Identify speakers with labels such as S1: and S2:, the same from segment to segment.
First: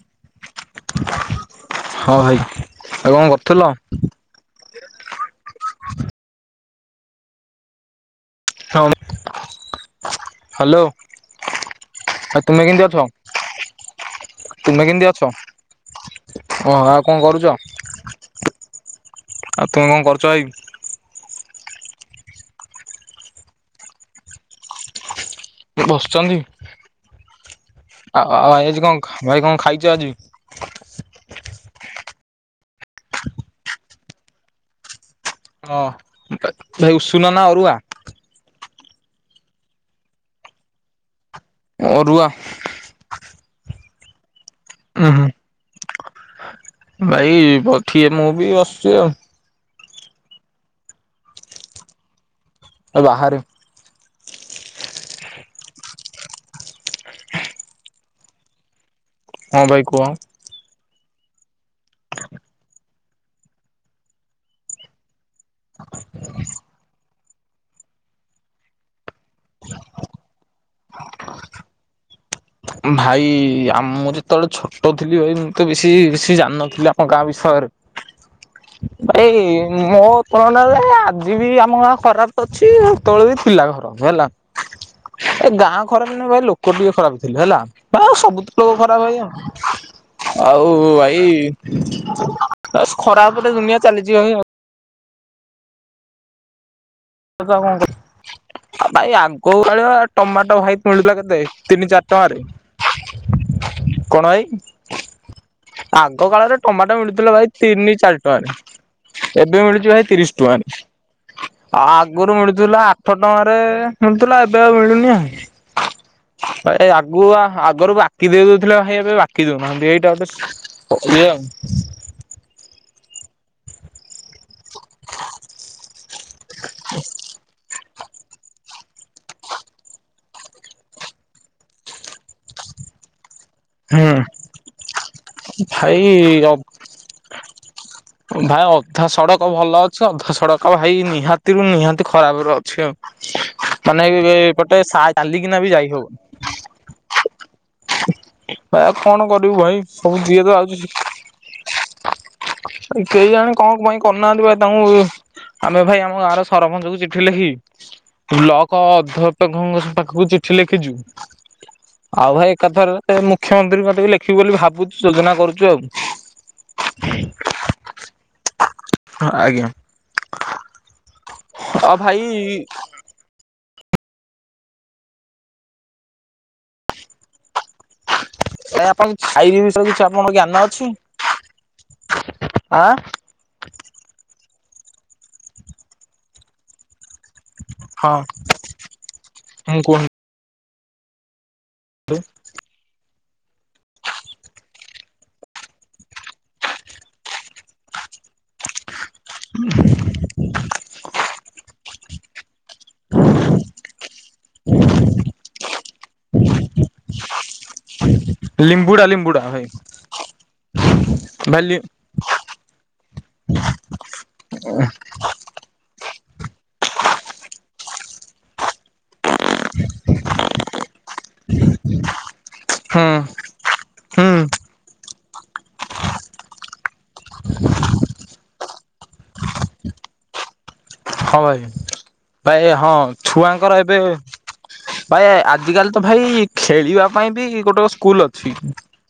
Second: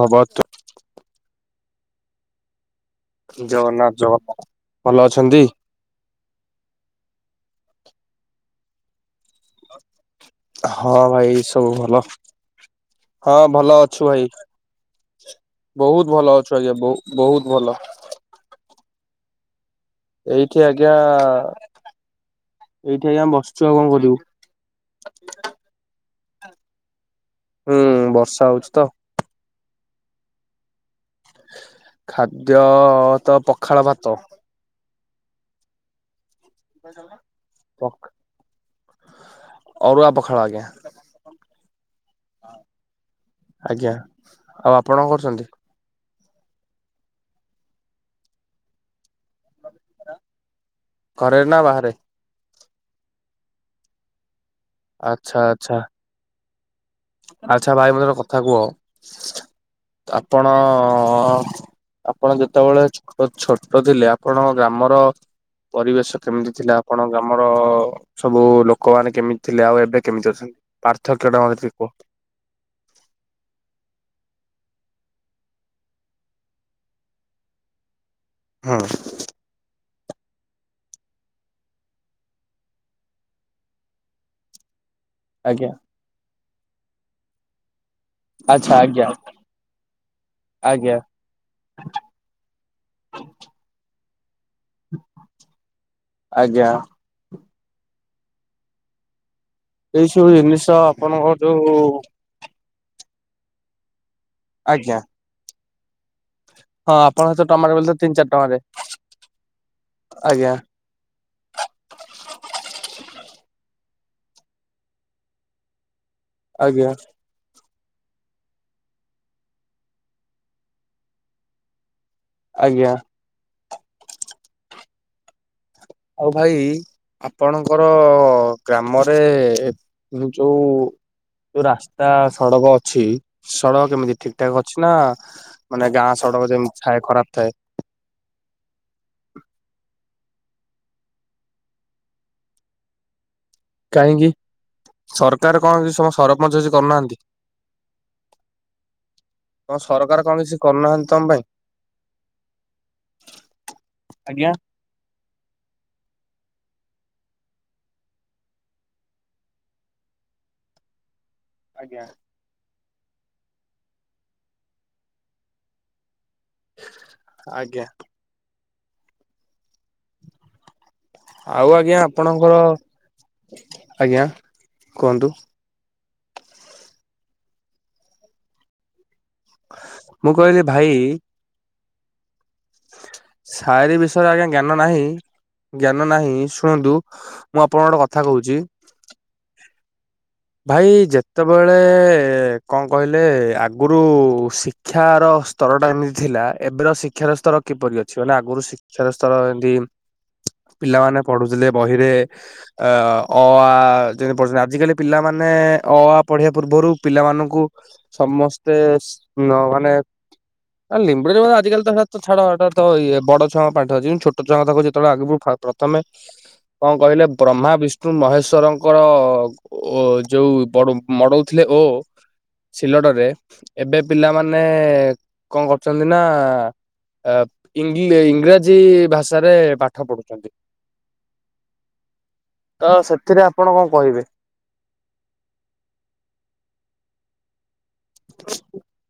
S1: ହଉ ବହୁତ।
S2: ହଁ ଭାଇ। ଆଉ କଣ କରୁଥିଲ?
S1: ଜଗନ୍ନାଥ ଜଗନ୍ନାଥ ଭଲ ଅଛନ୍ତି।
S2: ହଁ। ହ୍ୟାଲୋ
S1: ହଁ ଭାଇ ସବୁ ଭଲ
S2: ଆଉ ତୁମେ କେମିତି ଅଛ?
S1: ହଁ ଭଲ ଅଛୁ ଭାଇ।
S2: ତୁମେ କେମିତି ଅଛ?
S1: ବହୁତ ଭଲ ଅଛୁ
S2: ଓହୋ
S1: ଆଜ୍ଞା
S2: ଆଉ କଣ
S1: ବହୁ
S2: କରୁଛ?
S1: ବହୁତ ଭଲ।
S2: ଆଉ ତମେ କଣ କର।
S1: ଏଇଠି ଆଜ୍ଞା ଏଇଠି ଆଜ୍ଞା ବସିଛୁ ଆଉ କଣ କରିବୁ। [unintelligible]
S2: ବସିଛନ୍ତି
S1: ହୁଁ
S2: ଆଉ
S1: ବର୍ଷା
S2: ଆଉ
S1: ହଉଛି
S2: ଭାଇ
S1: ତ
S2: ଆଜି କଣ ଭାଇ କଣ ଖାଇଛ ଆଜି।
S1: ଖାଦ୍ୟ ତ ପଖାଳ ଭାତ।
S2: ହଁ ଭାଇ ଉଷୁନା ନା ଅରୁଆ।
S1: ଅରୁୁଆ ପଖାଳ ଆଜ୍ଞା।
S2: ଅରୁଆ।
S1: ଆଜ୍ଞା ଆଉ ଆପଣ
S2: ଉଁ
S1: କଣ
S2: ହୁଁ।
S1: କରୁଛନ୍ତି।
S2: [inaudible]
S1: ଘରେ ନା ବାହାରେ।
S2: ଆ ବାହାରେ।
S1: ଆଚ୍ଛା ଆଚ୍ଛା। ଆଚ୍ଛା ଭାଇ ମତେ ଗୋଟେ କଥା କୁହ?
S2: ହଁ ଭାଇ କୁହ।
S1: ଆପଣ ଆପଣ ଯେତେବେଳେ ଛୋ ଛୋଟ ଥିଲେ ଆପଣଙ୍କ ଗ୍ରାମର ପରିବେଶ କେମିତି ଥିଲା? ଆପଣ ଗ୍ରାମର ସବୁ ଲୋକମାନେ କେମିତି ଥିଲେ ଆଉ ଏବେ କେମିତି ଅଛନ୍ତି? ପାର୍ଥକ୍ୟଟା ମତେ ଟିକେ କୁ
S2: ଭାଇ ଆମ ମୁଁ ଯେତେବେଳେ ଛୋଟ ଥିଲି ଭାଇ ମୁଁ ତ ବେଶୀ ବେଶୀ ଜାଣିନଥିଲି ଆମ ଗାଁ ବିଷୟରେ
S1: ହଁ
S2: ଏଇ ମୋ ଫୋନ ରେ ଆଜି ବି ଆମ ଗାଁ ଖରାପ ତ ଅଛି ସେତେବେଳେ ବି ଥିଲା ଖରାପ ହେଲା
S1: [unintelligible]
S2: ଏ ଗାଁ ଖରାପ ନୁହଁ ଭାଇ ଲୋକ ଟିକେ ଖରାପ ଥିଲେ ହେଲା। ଆ ସବୁଠୁ
S1: ଆଚ୍ଛା
S2: ଖରାପ
S1: ଆଜ୍ଞା
S2: ଭଇ ଆଉ, ଆଉ
S1: ଆଜ୍ଞା
S2: ଭାଇ ବାଶ ଖରାପ ରେ ଦୁନିଆ ଚାଲିଯିବ ଭାଇ ଆଉ।
S1: ଆଜ୍ଞା
S2: ତ ଆଉ କଣ କର ଭାଇ ଆ କୋଉ ଭଳିଆ
S1: ଏଇ ସବୁ
S2: ଟମାଟୋ
S1: ଜିନିଷ
S2: ଭାଇତ ମିଳୁଥିଲା
S1: ଆପଣଙ୍କ
S2: କେତେ
S1: ଯୋଉ
S2: ତିନି ଚାରି ଟଙ୍କାରେ। କଣା ଭାଇ?
S1: ଆଜ୍ଞା
S2: ଆଗ କାଳରେ
S1: ହଁ
S2: ଟମାଟୋ
S1: ଆପଣ
S2: ମିଳୁଥିଲା
S1: ତ
S2: ଭାଇ
S1: ଟମାଟୋ ବୋଲେ ତ
S2: ତିନି ଚାରି ଟଙ୍କାରେ। ଏବେ ମିଳୁଛି ଭାଇ ତିରିଶ
S1: ଆଜ୍ଞା
S2: ଟଙ୍କାରେ। ଆ ଆଗରୁ ମିଳୁଥିଲା ଆଠ ଟଙ୍କାରେ ମିଳୁଥିଲା ଏବେ ଆଉ ମିଳୁନି ଆ। ଏଇ
S1: ଆଜ୍ଞା
S2: ଆଗୁଆ ଆଗରୁ ବାକି ଦେଇ ଦଉଥିଲେ ଭାଇ ଏବେ ବାକି ଦଉନାହାନ୍ତି ଏଇଟା ଗୋଟେ ଇଏ ଆଉ
S1: ଆଜ୍ଞା ହଉ ଭାଇ ଆପଣ ଙ୍ଆମର ଗ୍ରାମରେ ଏଇ ଯୋଉ ଯୋଉ ରାସ୍ତା ସଡ଼କ ଅଛି ସଡ଼କ କେମିତି ଠିକ ଠାକ ଅଛି ନା
S2: ହୁଁ
S1: ମାନେ ଗାଁ ସଡ଼କ
S2: ଭାଇ
S1: ଯେମିତି ଥାଏ ଖରାପ ଥାଏ?
S2: ଭାଇ ଅଧା ସଡ଼କ ଭଲ ଅଛି ଅଧା ସଡ଼କ ଭାଇ ନିହାତିରୁୁ ନିହାତି ଖରାପ ର ଅଛି ଆଉ। ମାନେ
S1: କାହିଁକି
S2: ଏପଟେ ସା ଚାଲିକିନା
S1: ସରକାର
S2: ବି ଯାଇ
S1: କଣ ସ
S2: ହବନି।
S1: ସରପଞ୍ଚ ଯଛି କରୁନାହାନ୍ତି?
S2: ଭାଇ ଆଉ କଣ କରିବୁ ଭାଇ
S1: ତମ
S2: ସବୁ
S1: ସରକାର କଣ
S2: ଯିଏତ
S1: କିଛି
S2: ଆସୁଛି
S1: କରୁନାହାନ୍ତି ତମ ପାଇଁ?
S2: କେଇଜାଣି କଣ ପାଇଁ କରନାହାନ୍ତି
S1: ଆଜ୍ଞା
S2: ଭାଇ ତାଙ୍କୁ ଆମେ ଭାଇ ଆମ ଗାଁର ସରପଞ୍ଚଙ୍କୁ ଚିଠି ଲେଖି ବ୍ଲକ ଅଧ୍ୟାପକଙ୍କ ପାଖକୁ ଚିଠି ଲେଖିଛୁ।
S1: ଆଜ୍ଞା
S2: ଆଉ ଭାଇ ଏକାଥରକେ ମୁଖ୍ୟମନ୍ତ୍ରୀଙ୍କୁ ଲେଖିବୁ ବୋଲି ଭାବୁଛି ଯୋଜନା କରୁଛୁ ଆଉ।
S1: ଆଜ୍ଞା
S2: ଆଜ୍ଞା
S1: ଆଉ ଆଜ୍ଞା ଆପଣଙ୍କର, ଆଜ୍ଞା କୁହନ୍ତୁ?
S2: ଭାଇ ଆପଣଙ୍କ ଛାଇବ ବିଷୟରେ କିଛି
S1: ମୁଁ
S2: ଆପଣଙ୍କ
S1: କହିଲି
S2: ଜ୍ଞାନ
S1: ଭାଇ
S2: ଅଛି? ଆ
S1: ଶାଡି ବିଷୟରେ ଆଜ୍ଞା ଜ୍ଞାନ ନାହିଁ। ଜ୍ଞାନ ନାହିଁ ଶୁଣନ୍ତୁ। ମୁଁ ଆପଣଙ୍କ ଗୋଟେ କଥା କହୁଛି।
S2: ମୁୁଁ କହୁ
S1: ଭାଇ ଯେତେବେଳେ କଣ କହିଲେ ଆଗରୁ ଶି କ୍ଷାର ସ୍ତରଟା ଏମିତି ଥିଲା ଏବେର ଶିକ୍ଷାର ସ୍ତର କିପରି ଅଛି? ମାନେ ଆଗରୁ ଶି କ୍ଷାର ସ୍ଥର ଏମତି ପିଲାମାନେ ପଢୁଥିଲେ ବହିରେ ଅ, ଅ ଆ ଯେମିତି ପଢୁଛନ୍ତି ଆ ପିଲାମାନେ ଅ ଆ ପଢିବା ପୂର୍ବରୁ ପିଲାମାନଙ୍କୁ ସମସ୍ତେ
S2: ଲିମ୍ବୁଡା ଲିମ୍ବୁଡା ଭାଇ।
S1: ନ-ମାନେ ଆରେ ଲିମ୍ବୁଡା ଲିମ୍ବୁଡା
S2: ଭାଲି
S1: ଆଜିକାଲି ତ ହେ ତ ଛାଡ ଏଟା ତ ଇଏ ବଡ ଛୁଆଙ୍କ ପାଠ, ଯି- ଛୋଟ ଛୁଆଙ୍କ କଥା କହୁଚି, ଯେତେବେଳେ ଆଗକୁ ଫା-ପ୍ରଥମେ କଣ କହିଲେ ବ୍ରହ୍ମା ବିଷ୍ଣୁ ମହେଶ୍ଵରଙ୍କର ଓ ଯୋଉ ବଡୁ ମଡଉଥିଲେ ଓ
S2: ହୁଁ
S1: ସିଲଟରେ ଏବେ
S2: ହୁଁ
S1: ପିଲାମାନେ କଣ କରୁଛନ୍ତି ନା ଅ, ଇଂ ଏ ଇଂରାଜୀ ଭାଷାରେ ପାଠ ପଢୁଛନ୍ତି।
S2: ହଁ ଭାଇ ଭାଇ
S1: ତ
S2: ହଁ
S1: ସେଥିରେ ଆପଣ
S2: ଛୁଆଙ୍କର
S1: କଣ
S2: ଏବେ
S1: କହିବେ?
S2: ଭାଇ ଆଜିକାଲି ତ ଭାଇ ଖେଳିବା ପାଇଁ ବି ଗୋଟ ସ୍କୁଲ୍ ଅଛି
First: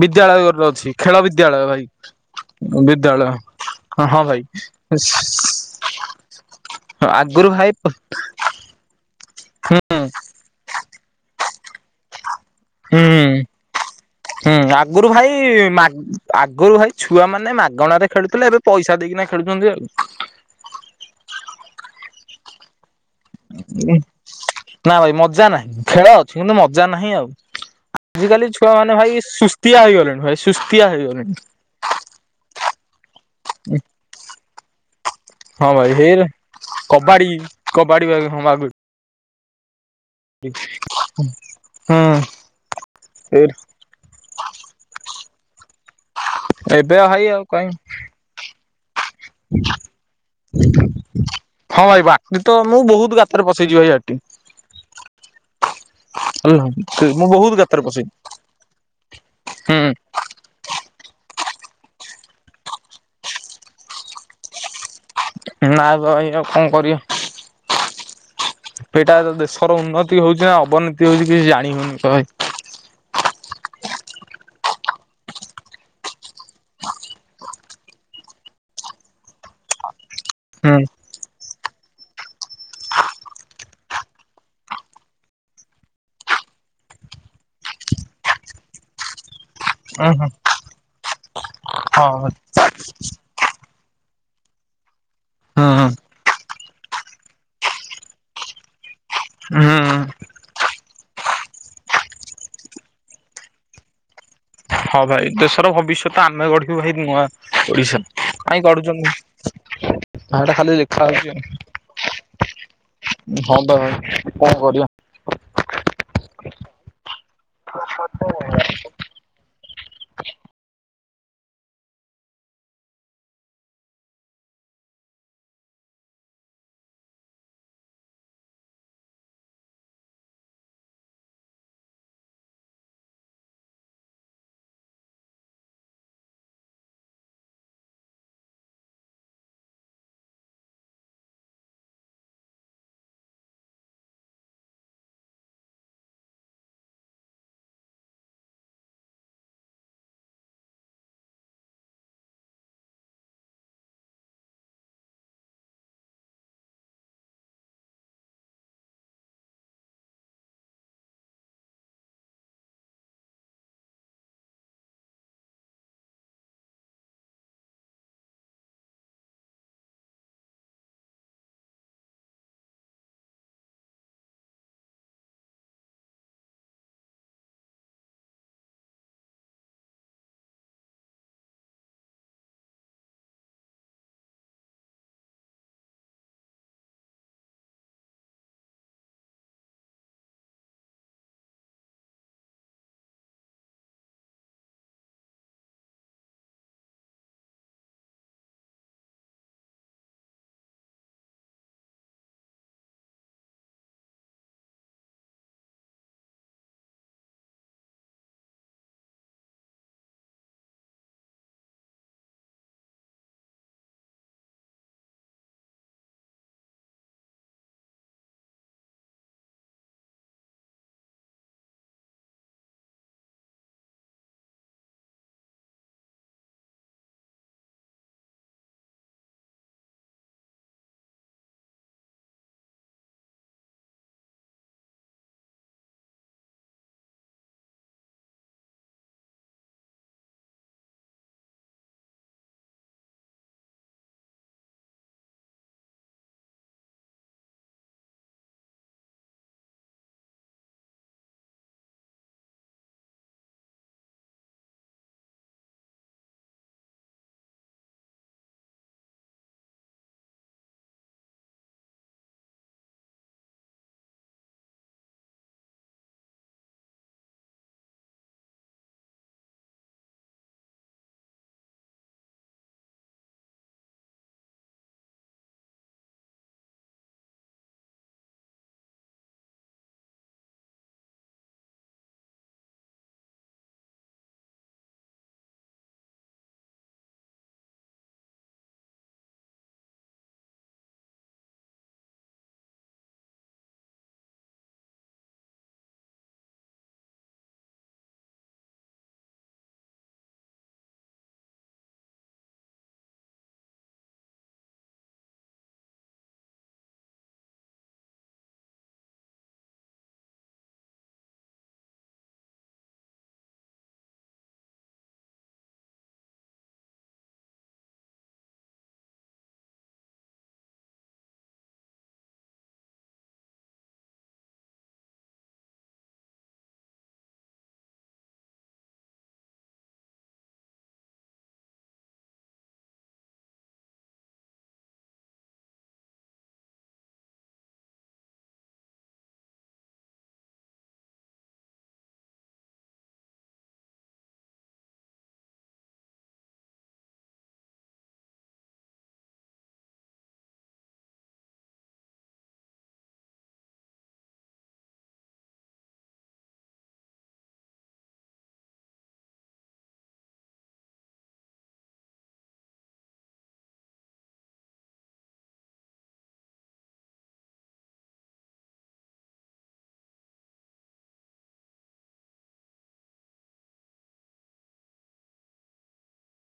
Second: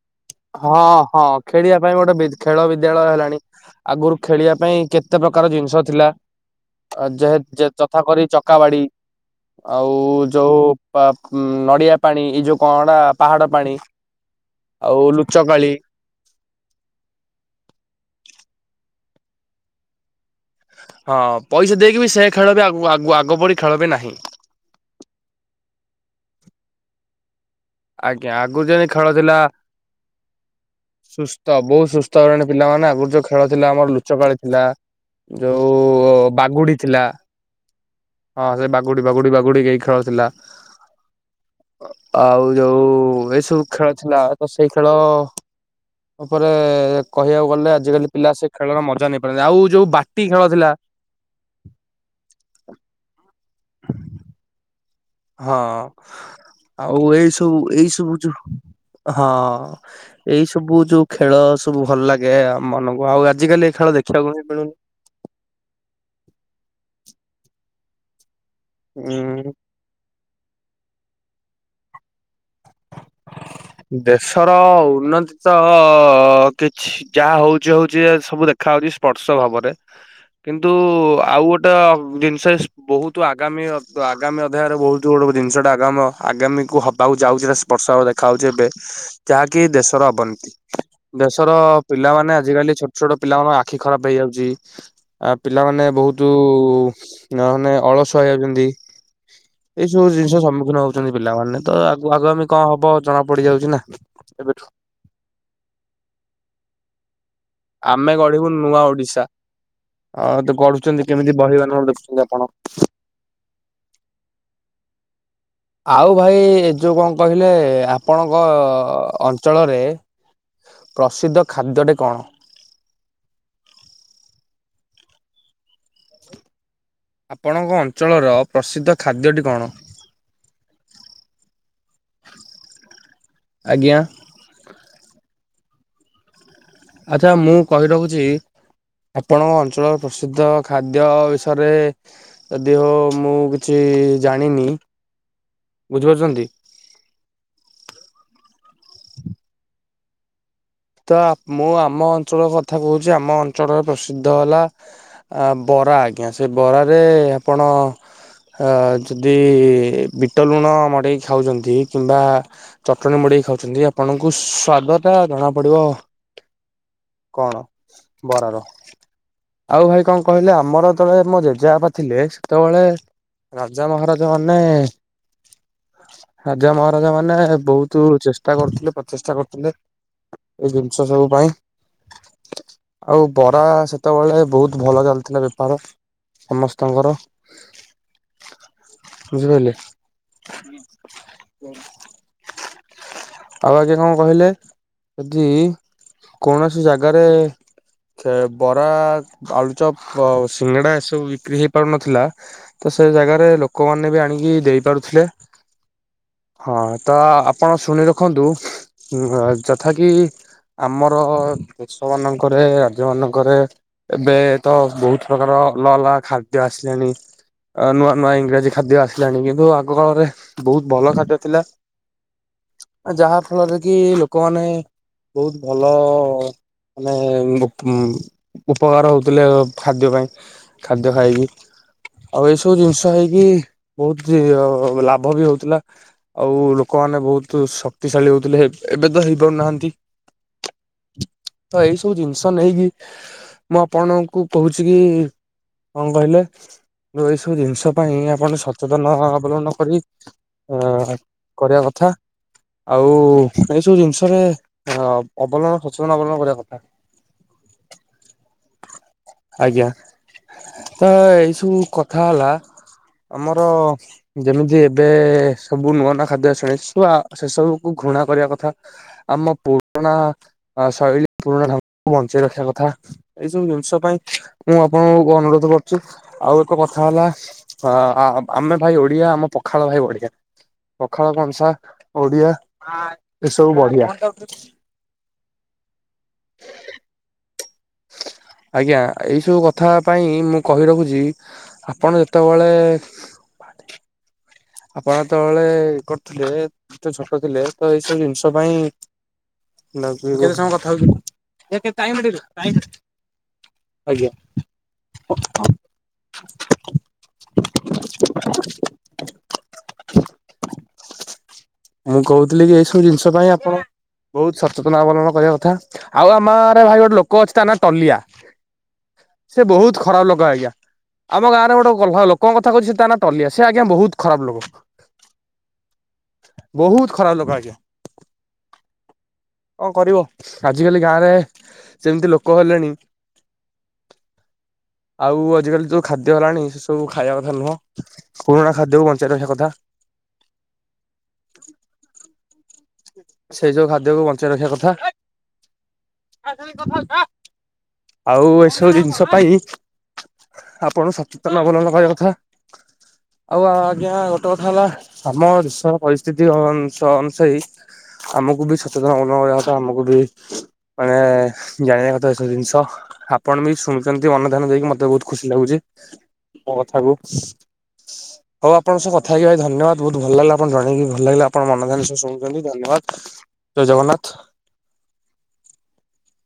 S2: ବିଦ୍ୟାଳୟ ଗୋଟେ ଅଛି
S1: ହଁ
S2: ଖେଳ
S1: ହଁ
S2: ବିଦ୍ୟାଳୟ
S1: ଖେଳିବା
S2: ଭାଇ
S1: ପାଇଁ ଗୋଟେ ବିଦ୍ ଖେଳ ବିଦ୍ୟାଳୟ ହେଲାଣି। ଆଗରୁ
S2: ହଁ ଭାଇ।
S1: ଖେଳିବା ପାଇଁ କେତେ ପ୍ରକାର ଜିନିଷ ଥିଲା, ଅ, ଯେ
S2: ଆଗରୁ
S1: ଯେ
S2: ଭାଇ
S1: ଯଥା
S2: ହୁଁ
S1: କରି ଚ କାବାଡି ଆଉ ଯୋଉ ପା-ଉଁ, ନଡ଼ିଆ ପାଣି ଏଇ ଯୋଉ କଣ ଏଇଟା ପାହାଡ
S2: ହୁଁ
S1: ପାଣି ଆଉ
S2: ଆଗରୁ
S1: ଲୁ
S2: ଭାଇ ଆଗରୁ ଭାଇ ଛୁଆମାନେ ମାଗଣାରେ ଖେଳୁଥିଲେ। ଏବେ ପଇସା ଦେଇକିନା ଖେଳୁଛନ୍ତି ଆଉ।
S1: ହଁ ପଇସା ଦେଇକି ବି ସେ ଖେଳ ବି ଆଗୁ ଆଗୁ ଆଗ ଭଳି ଖେଳ ବି ନାହିଁ।
S2: ନା ଭାଇ ମଜା ନାହିଁ ଖେଳ ଅଛି କିନ୍ତୁ ମଜା ନାହିଁ ଆଉ।
S1: ଆଜ୍ଞା
S2: ଆଜିକାଲି
S1: ଆଗରୁ ଯେମିତି
S2: ଛୁଆମାନେ
S1: ଖେଳ
S2: ଭାଇ
S1: ଥିଲା
S2: ସୁସ୍ତିଆ ହେଇଗଲେଣି, ଭାଇ ସୁସ୍ତିଆ ହେଇଗଲେଣି।
S1: ସବୁ ସୁସ୍ ତ ହେଲେଣି ପିଲାମାନେ ଆଗରୁ ଯୋଉ ଖେଳ ଥିଲା ଆମର ଲୁଚକାଳି ଥିଲା। ଯୋଉ
S2: ହଁ ଭାଇ ହେ
S1: ବାଗୁଡି ଥିଲା,
S2: କବାଡି କବାଡି ବା
S1: ହଁ ସେ
S2: ବାଗୁ
S1: ବାଗ ଗୁଡ଼ି ବାଗୁଡ଼ି ବାଗୁଡ଼ିି କେଇ ଖେଳଥିଲା।
S2: ହୁଁ।
S1: ଯୋଉ ଏ ସବୁ ଖେଳ ଥିଲା ତ ସେଇ ଖେଳ ଉପରେ
S2: ଏବେ ଭାଇ
S1: କହିବାକୁ
S2: ଆଉ କାଇଁ
S1: ଗଲେ ଆଜିକାଲି ପିଲା ସେ ଖେଳର ମଜା ନେଇ ପାରନ୍ତିନି। ଆଉ ଯୋଉ ବାଟି ଖେଳ ଥିଲା।
S2: ହଁ ଭାଇ ବାଟି ତ ମୁଁ ବହୁତ ଗାତରେ ପସେଇଛି ଭାଇ ବାଟି।
S1: ହଁ ଆଉ
S2: ହେଲା ମୁଁ ବହୁତ
S1: ଏଇସବୁ
S2: ଗାତରେ
S1: ଏଇ
S2: ପଶେଇଛି।
S1: ସବୁ ଯୋଉ ହଁ
S2: ହୁଁ
S1: ଏଇ ସବୁ ଯୋଉ ଖେଳ ସବୁ ଭଲ ଲାଗେ ଆମ ମାନଙ୍କୁ। ଆଉ ଆଜିିକାଲି ଏଇ ଖେଳ ଦେଖିବାକୁ ହିଁ ମିଳୁନି।
S2: ନା ତ ଏଇ ଆଉ କଣ କରିବା? ସେଇଟା ତ
S1: ଉଁ
S2: ଦେଶର ଉନ୍ନତି ହଉଛି ନା ଅବନୀତି ହଉଛି କିଛି ଜାଣି ହଉନି ତ ଭାଇ?
S1: ହ [inaudible] ଦେଶର ଉନ୍ନତି ତ କିଛି ଯାହା ହଉଛି ହଉଛି ଏ ସବୁ ଦେ ଖା ଯାଉଛି ସ୍ପର୍ଶ ଭାବରେ।
S2: ହଁ।
S1: କିନ୍ତୁ ଆଉ ଗୋଟ ଟେ ଜିନିଷ ବହୁତୁ ଆଗାମୀ ଅ, ତ ଆଗାମୀ ଅଧ୍ୟାୟରେ ବହୁତ ଗୋଟେ ଜିନିଷଟା ଆଗାମ ଆଗାମୀକୁ ହ ବାକୁ ଯାଉଛି ତ ସ୍ପର୍ଶ ଭାବେ ଦେଖାାଯାଉଛି ଏବେ, ଯାହାକି ଦେଶର
S2: ଉଁ ହୁଁ
S1: ଅବନୀତି। ଦେଶର
S2: ହଁ ଭାଇ।
S1: ପିଲାମାନେ ଆଜିକାଲି ଛୋଟ ଛୋଟ ପିଲାମାନଙ୍କ ଆଖି ଖରାପ ହେଇଯାଉଛି। ଆଉ
S2: ହୁଁ
S1: ପିଲାମାନେ ବହୁତ ମାନେ ଅଳସୁଆ ହେଇଯାଉଛନ୍ତି। ଏଇ
S2: ହୁଁ
S1: ସବୁ ଜିନିଷ ସମ୍ମୁଖୀନ ହଉଛନ୍ତି ପିଲାମାନେ ତ ଆଗକୁ ଆଗାମୀ କଁ ହବ ଜଣା ପଡିଯାଉଛି ନା ଏବେଠୁ।
S2: ହଁ ଭାଇ ଦେଶର ଭବିଷ୍ୟତ ଆମେ ଗଢିବୁ ଭାଇ ନୂଆ ଓଡିଶା
S1: ଆମେ ଗଢିବୁ
S2: କାଇଁ
S1: ନୂଆ
S2: ଗଢୁଛନ୍ତି
S1: ଓଡିଶା। ହଁ
S2: ଭାଇଟା
S1: ତ
S2: ଖାଲି ଲେଖା
S1: ଗଢୁଛନ୍ତି
S2: ହଉଛି
S1: କେମିତି ବହି ମାନ ରୁ ଦେଖୁଛନ୍ତି ଆପଣ
S2: ହଁ ତ ଭାଇ କଣ କରିଆ।
S1: ଆଉ ଭାଇ ଏ ଯୋଉ କଣ କହିଲେ ଆପଣଙ୍କ ଅଞ୍ଚଳରେ ପ୍ରସିଦ୍ଧ ଖାଦ୍ୟ ଟି କଣ। ଆପଣଙ୍କ ଅଞ୍ଚଳର ପ୍ରସିଦ୍ଧ ଖାଦ୍ୟଟି କଣ। ଆଜ୍ଞା। ଆଚ୍ଛା ମୁଁ କହି ରଖୁଛି ଆପଣଙ୍କ ଅଞ୍ଚଳର ପ୍ରସିଦ୍ଧ ଖାଦ୍ୟ ବିଷୟରେ ଯଦି ହୋ ମୁଁ କିଛି ଜାଣିନି, ବୁଝିପାରୁଛନ୍ତି। ତ ମୁଁ ଆମ ଅଞ୍ଚଳ କଥା କହୁଛି ଆମ ଅଞ୍ଚଳରେ ପ୍ରସିଦ୍ଧ ହେଲା ବରା ଆଜ୍ଞା, ସେ ବରାରେ ଆପଣ ହଁ ଯଦି ବିଟ ଲୁଣ ମଡ଼େଇ ଖାଉଛନ୍ତି, କିମ୍ବା ଚଟଣୀ ମଡେଇ ଖାଉଛନ୍ତି, ଆପଣଙ୍କୁ ସ୍ଵାଦଟା ଜଣା ପଡିବ। କଣ, ବରାର। ଆଉ ଭାଇ କଣ କହିଲେ, ଆମର ତ ଯେତଳେ ମୋ ଜେଜେ ବାପା ଥିଲେ, ସେତେବେଳେ ରାଜା ମହାରାଜା ମାନେ ରାଜା ମହାରାଜା ମାନେ ବହୁତ ଚେଷ୍ଟା କରୁଥିଲେ, ପ୍ରଚେଷ୍ଟା କରୁଥିଲେ। ଏ ଜିନିଷ ସବୁ ପାଇଁ। ଆଉ ବରା ସେତେବେଳେ ବହୁତ ଭଲ ଚାଲିଥିଲା ବେପାର। ସମସ୍ତଙ୍କର। ବୁଝିପାରିଲେ? ଆଉ ଆଜ୍ଞା କଣ କହିଲେ? ଯଦି, କୌଣସି ଜାଗାରେ ସେ ବରା, ଆଳୁଚପ ଆଉ ସିଙ୍ଗଡ଼ା ଏସବୁ ବିକ୍ରି ହେଇ ପାରୁନଥିଲା ତ ସେ ଜାଗାରେ ଲୋକମାନେ ବି ଆଣିକି ଦେଇପାରୁଥିଲେ। ହଁ, ତ ଆପଣ ଶୁଣି ରଖନ୍ତୁ, ଯଥା କିି ଆମର ଦେଶ ମାନଙ୍କରେ, ରାଜ୍ୟମାନଙ୍କରେ ଏବେ ତ ବହୁତ ପ୍ରକାର ଅଲଗା ଅଲଗା ଖାଦ୍ୟ ଆସିଲାଣି। ନୂଆ ନୂଆ ଇଂରାଜୀ ଖାଦ୍ୟ ଆସିଲାଣି, କିନ୍ତୁ ଆଗକାଳରେ ବହୁତ ଭଲ ଖାଦ୍ୟ ଥିଲା। ଯାହା ଫଳରେ କି ଲୋକମାନେ, ବହୁତ ଭଲ ମାନେ ଉମ୍ ଉପକାର ହଉଥିଲେ, ଖାଦ୍ୟ ପାଇଁ। ଖାଦ୍ୟ ଖାଇକି ଆଉ ଏଇସବୁ ଜିନିଷ ହେଇକି, ବହୁତ ଯେ ଲାଭ ବି ହଉଥିଲା। ଆଉ ଲୋକମାନେ ବହୁତ ଶକ୍ତିଶାଳୀ ହଉଥିଲେ। ଏବେ ତ ହେଇପାରୁନାହାନ୍ତି। ତ ଏଇ ସବୁ ଜିନିଷ ନେଇକି ମୁଁ ଆପଣଙ୍କୁ କହୁଛି କି, କଣ କହିଲେ? ତ, ଏଇ ସବୁ ଜିନିଷ ପାଇଁ ଆପଣ ସଚେତନ ଅବଲମ୍ବନ କରି ଆ, କରିବା କଥା, ଆଉ ଏଇ ସବୁ ଜିନିଷରେ ଅ ଅବଲଣ ସଚେତନ କରିବା କଥା। ଆଜ୍ଞା, ତ ଏଇସବୁ କଥା ହେଲା ଆମର ଯେମିତି ଏବେ ସବୁ ନୂଆ ନୂଆ ଖାଦ୍ୟ ଚାଲିଛି ସେ ସବୁ ଘୃଣା କରିବା କ ଆମ ପୁରୁଣା ଶୈଳୀ ପୁରୁଣାକୁ ବଞ୍ଚେଇ ରଖିବା କଥା। ଏଇ ସବୁ ଜିନିଷ ପାଇଁ ମୁଁ ଆପଣଙ୍କୁ ଅନୁରୋଧ କରୁଛି। ଆଉ ଏକ କଥା ହେଲା ହଁ ଆମେ ଭାଇ ଓଡିଆ ଆମ ପଖାଳ ଭାଇ ବଢିଆ। ପଖାଳ କଂସା, ଓଡିଆ ଏସବୁ ବଢିଆ। ଆଜ୍ଞା, ଏଇ ସବୁ କଥା ପାଇଁ ମୁଁ କହି ରଖୁଛି। ଆପଣ ଯେତେବଳେ ଆପଣ ଯେତେବେଳେ କରୁଥିଲେ, ଏତେ ଛୋଟ ଥିଲେ ତ ଏଇ ସବୁ ଜିନିଷ ପାଇଁ କେତେ ସମୟ କଥା ହଉଛୁ? ଟାଇମ୍ ଦେଖ ଟାଇମ୍ ଆଜ୍ଞା। ମୁଁ କହୁଥିଲି କି, ଏଇସବୁ ଜିନିଷ ପାଇଁ ଆପଣ ବହୁତ ସଚେତନତା ଅବଲମ୍ବନ କରିବା କଥା। ଆଉ ଆମଆଡେ ଭାଇ ଗୋଟେ ଲୋକ ଅଛି ତା ନାଁ ଟଲିଆ। ସେ ବହୁତ ଖରାପ ଲୋକ ଆଜ୍ଞା। ଆମ ଗାଁରେ ଗୋଟେ ଗ ଲୋକଙ୍କ କଥାକହୁଛି, ତା ନା ଟଲିଆ। ସେ ଆଜ୍ଞା ବହୁତ ଖରାପ ଲୋକ, ବହୁତ ଖରାପ ଲୋକ ଆଜ୍ଞା। କଣ କରିବ? ଆଜିକାଲି ଗାଁରେ ସେମିତି ଲୋକ ହେଲେଣି। [inaudible] ଆଉ ଆଜିକାଲି ଯୋଉ ଖାଦ୍ୟ ହେଲାଣି, ସେ ସବୁ ଖାଇବା କଥା ନୁହଁ। ପୁରୁଣା ଖାଦ୍ୟକୁ ବଞ୍ଚେଇ ରଖିବା କଥା। ସେଇ ଯୋଉ ଖାଦ୍ୟକୁ ବଞ୍ଚେଇ ରଖିବା କଥା ଆଉ ଏସବୁ ଜିନିଷ ପାଇଁ ଆପଣ ସଚେତନ ଭଲ ଲଗବା କଥା ଆଉ ଆ ଆଜ୍ଞା ଗୋଟେ କଥା ହେଲା ଆମ ଦେଶ ପରିସ୍ଥିତି ଅନୁସାରେ ଆମକୁ ବି ସଚେତନନ କରିବା କଥା ଆମକୁ ବି ମାନେ ଜାଣିବା କଥା ଏ ସବୁ ଜିନିଷ ଆପଣ ବି ଶୁଣୁଛନ୍ତି ଅନ୍ନଧାନ ଦେଇକି ମତେ ବହୁତ ଖୁସି ଲାଗୁଛି ମୋ କଥାକୁ। ହ ହଉ ଆପଣଙ୍କ ସହ କଥା ହେଇକ ଭାଇ ଧନ୍ୟବାଦ ବହୁତ ଭଲ ଲାଗା ଆପଣ ଜଣେଇକି ଭଲ ଲାଗା ଆପଣ ମନାନ ଶୁଛନ୍ତି ଧନ୍ୟବାଦ। ଜୟ ଜଗନ୍ନାଥ।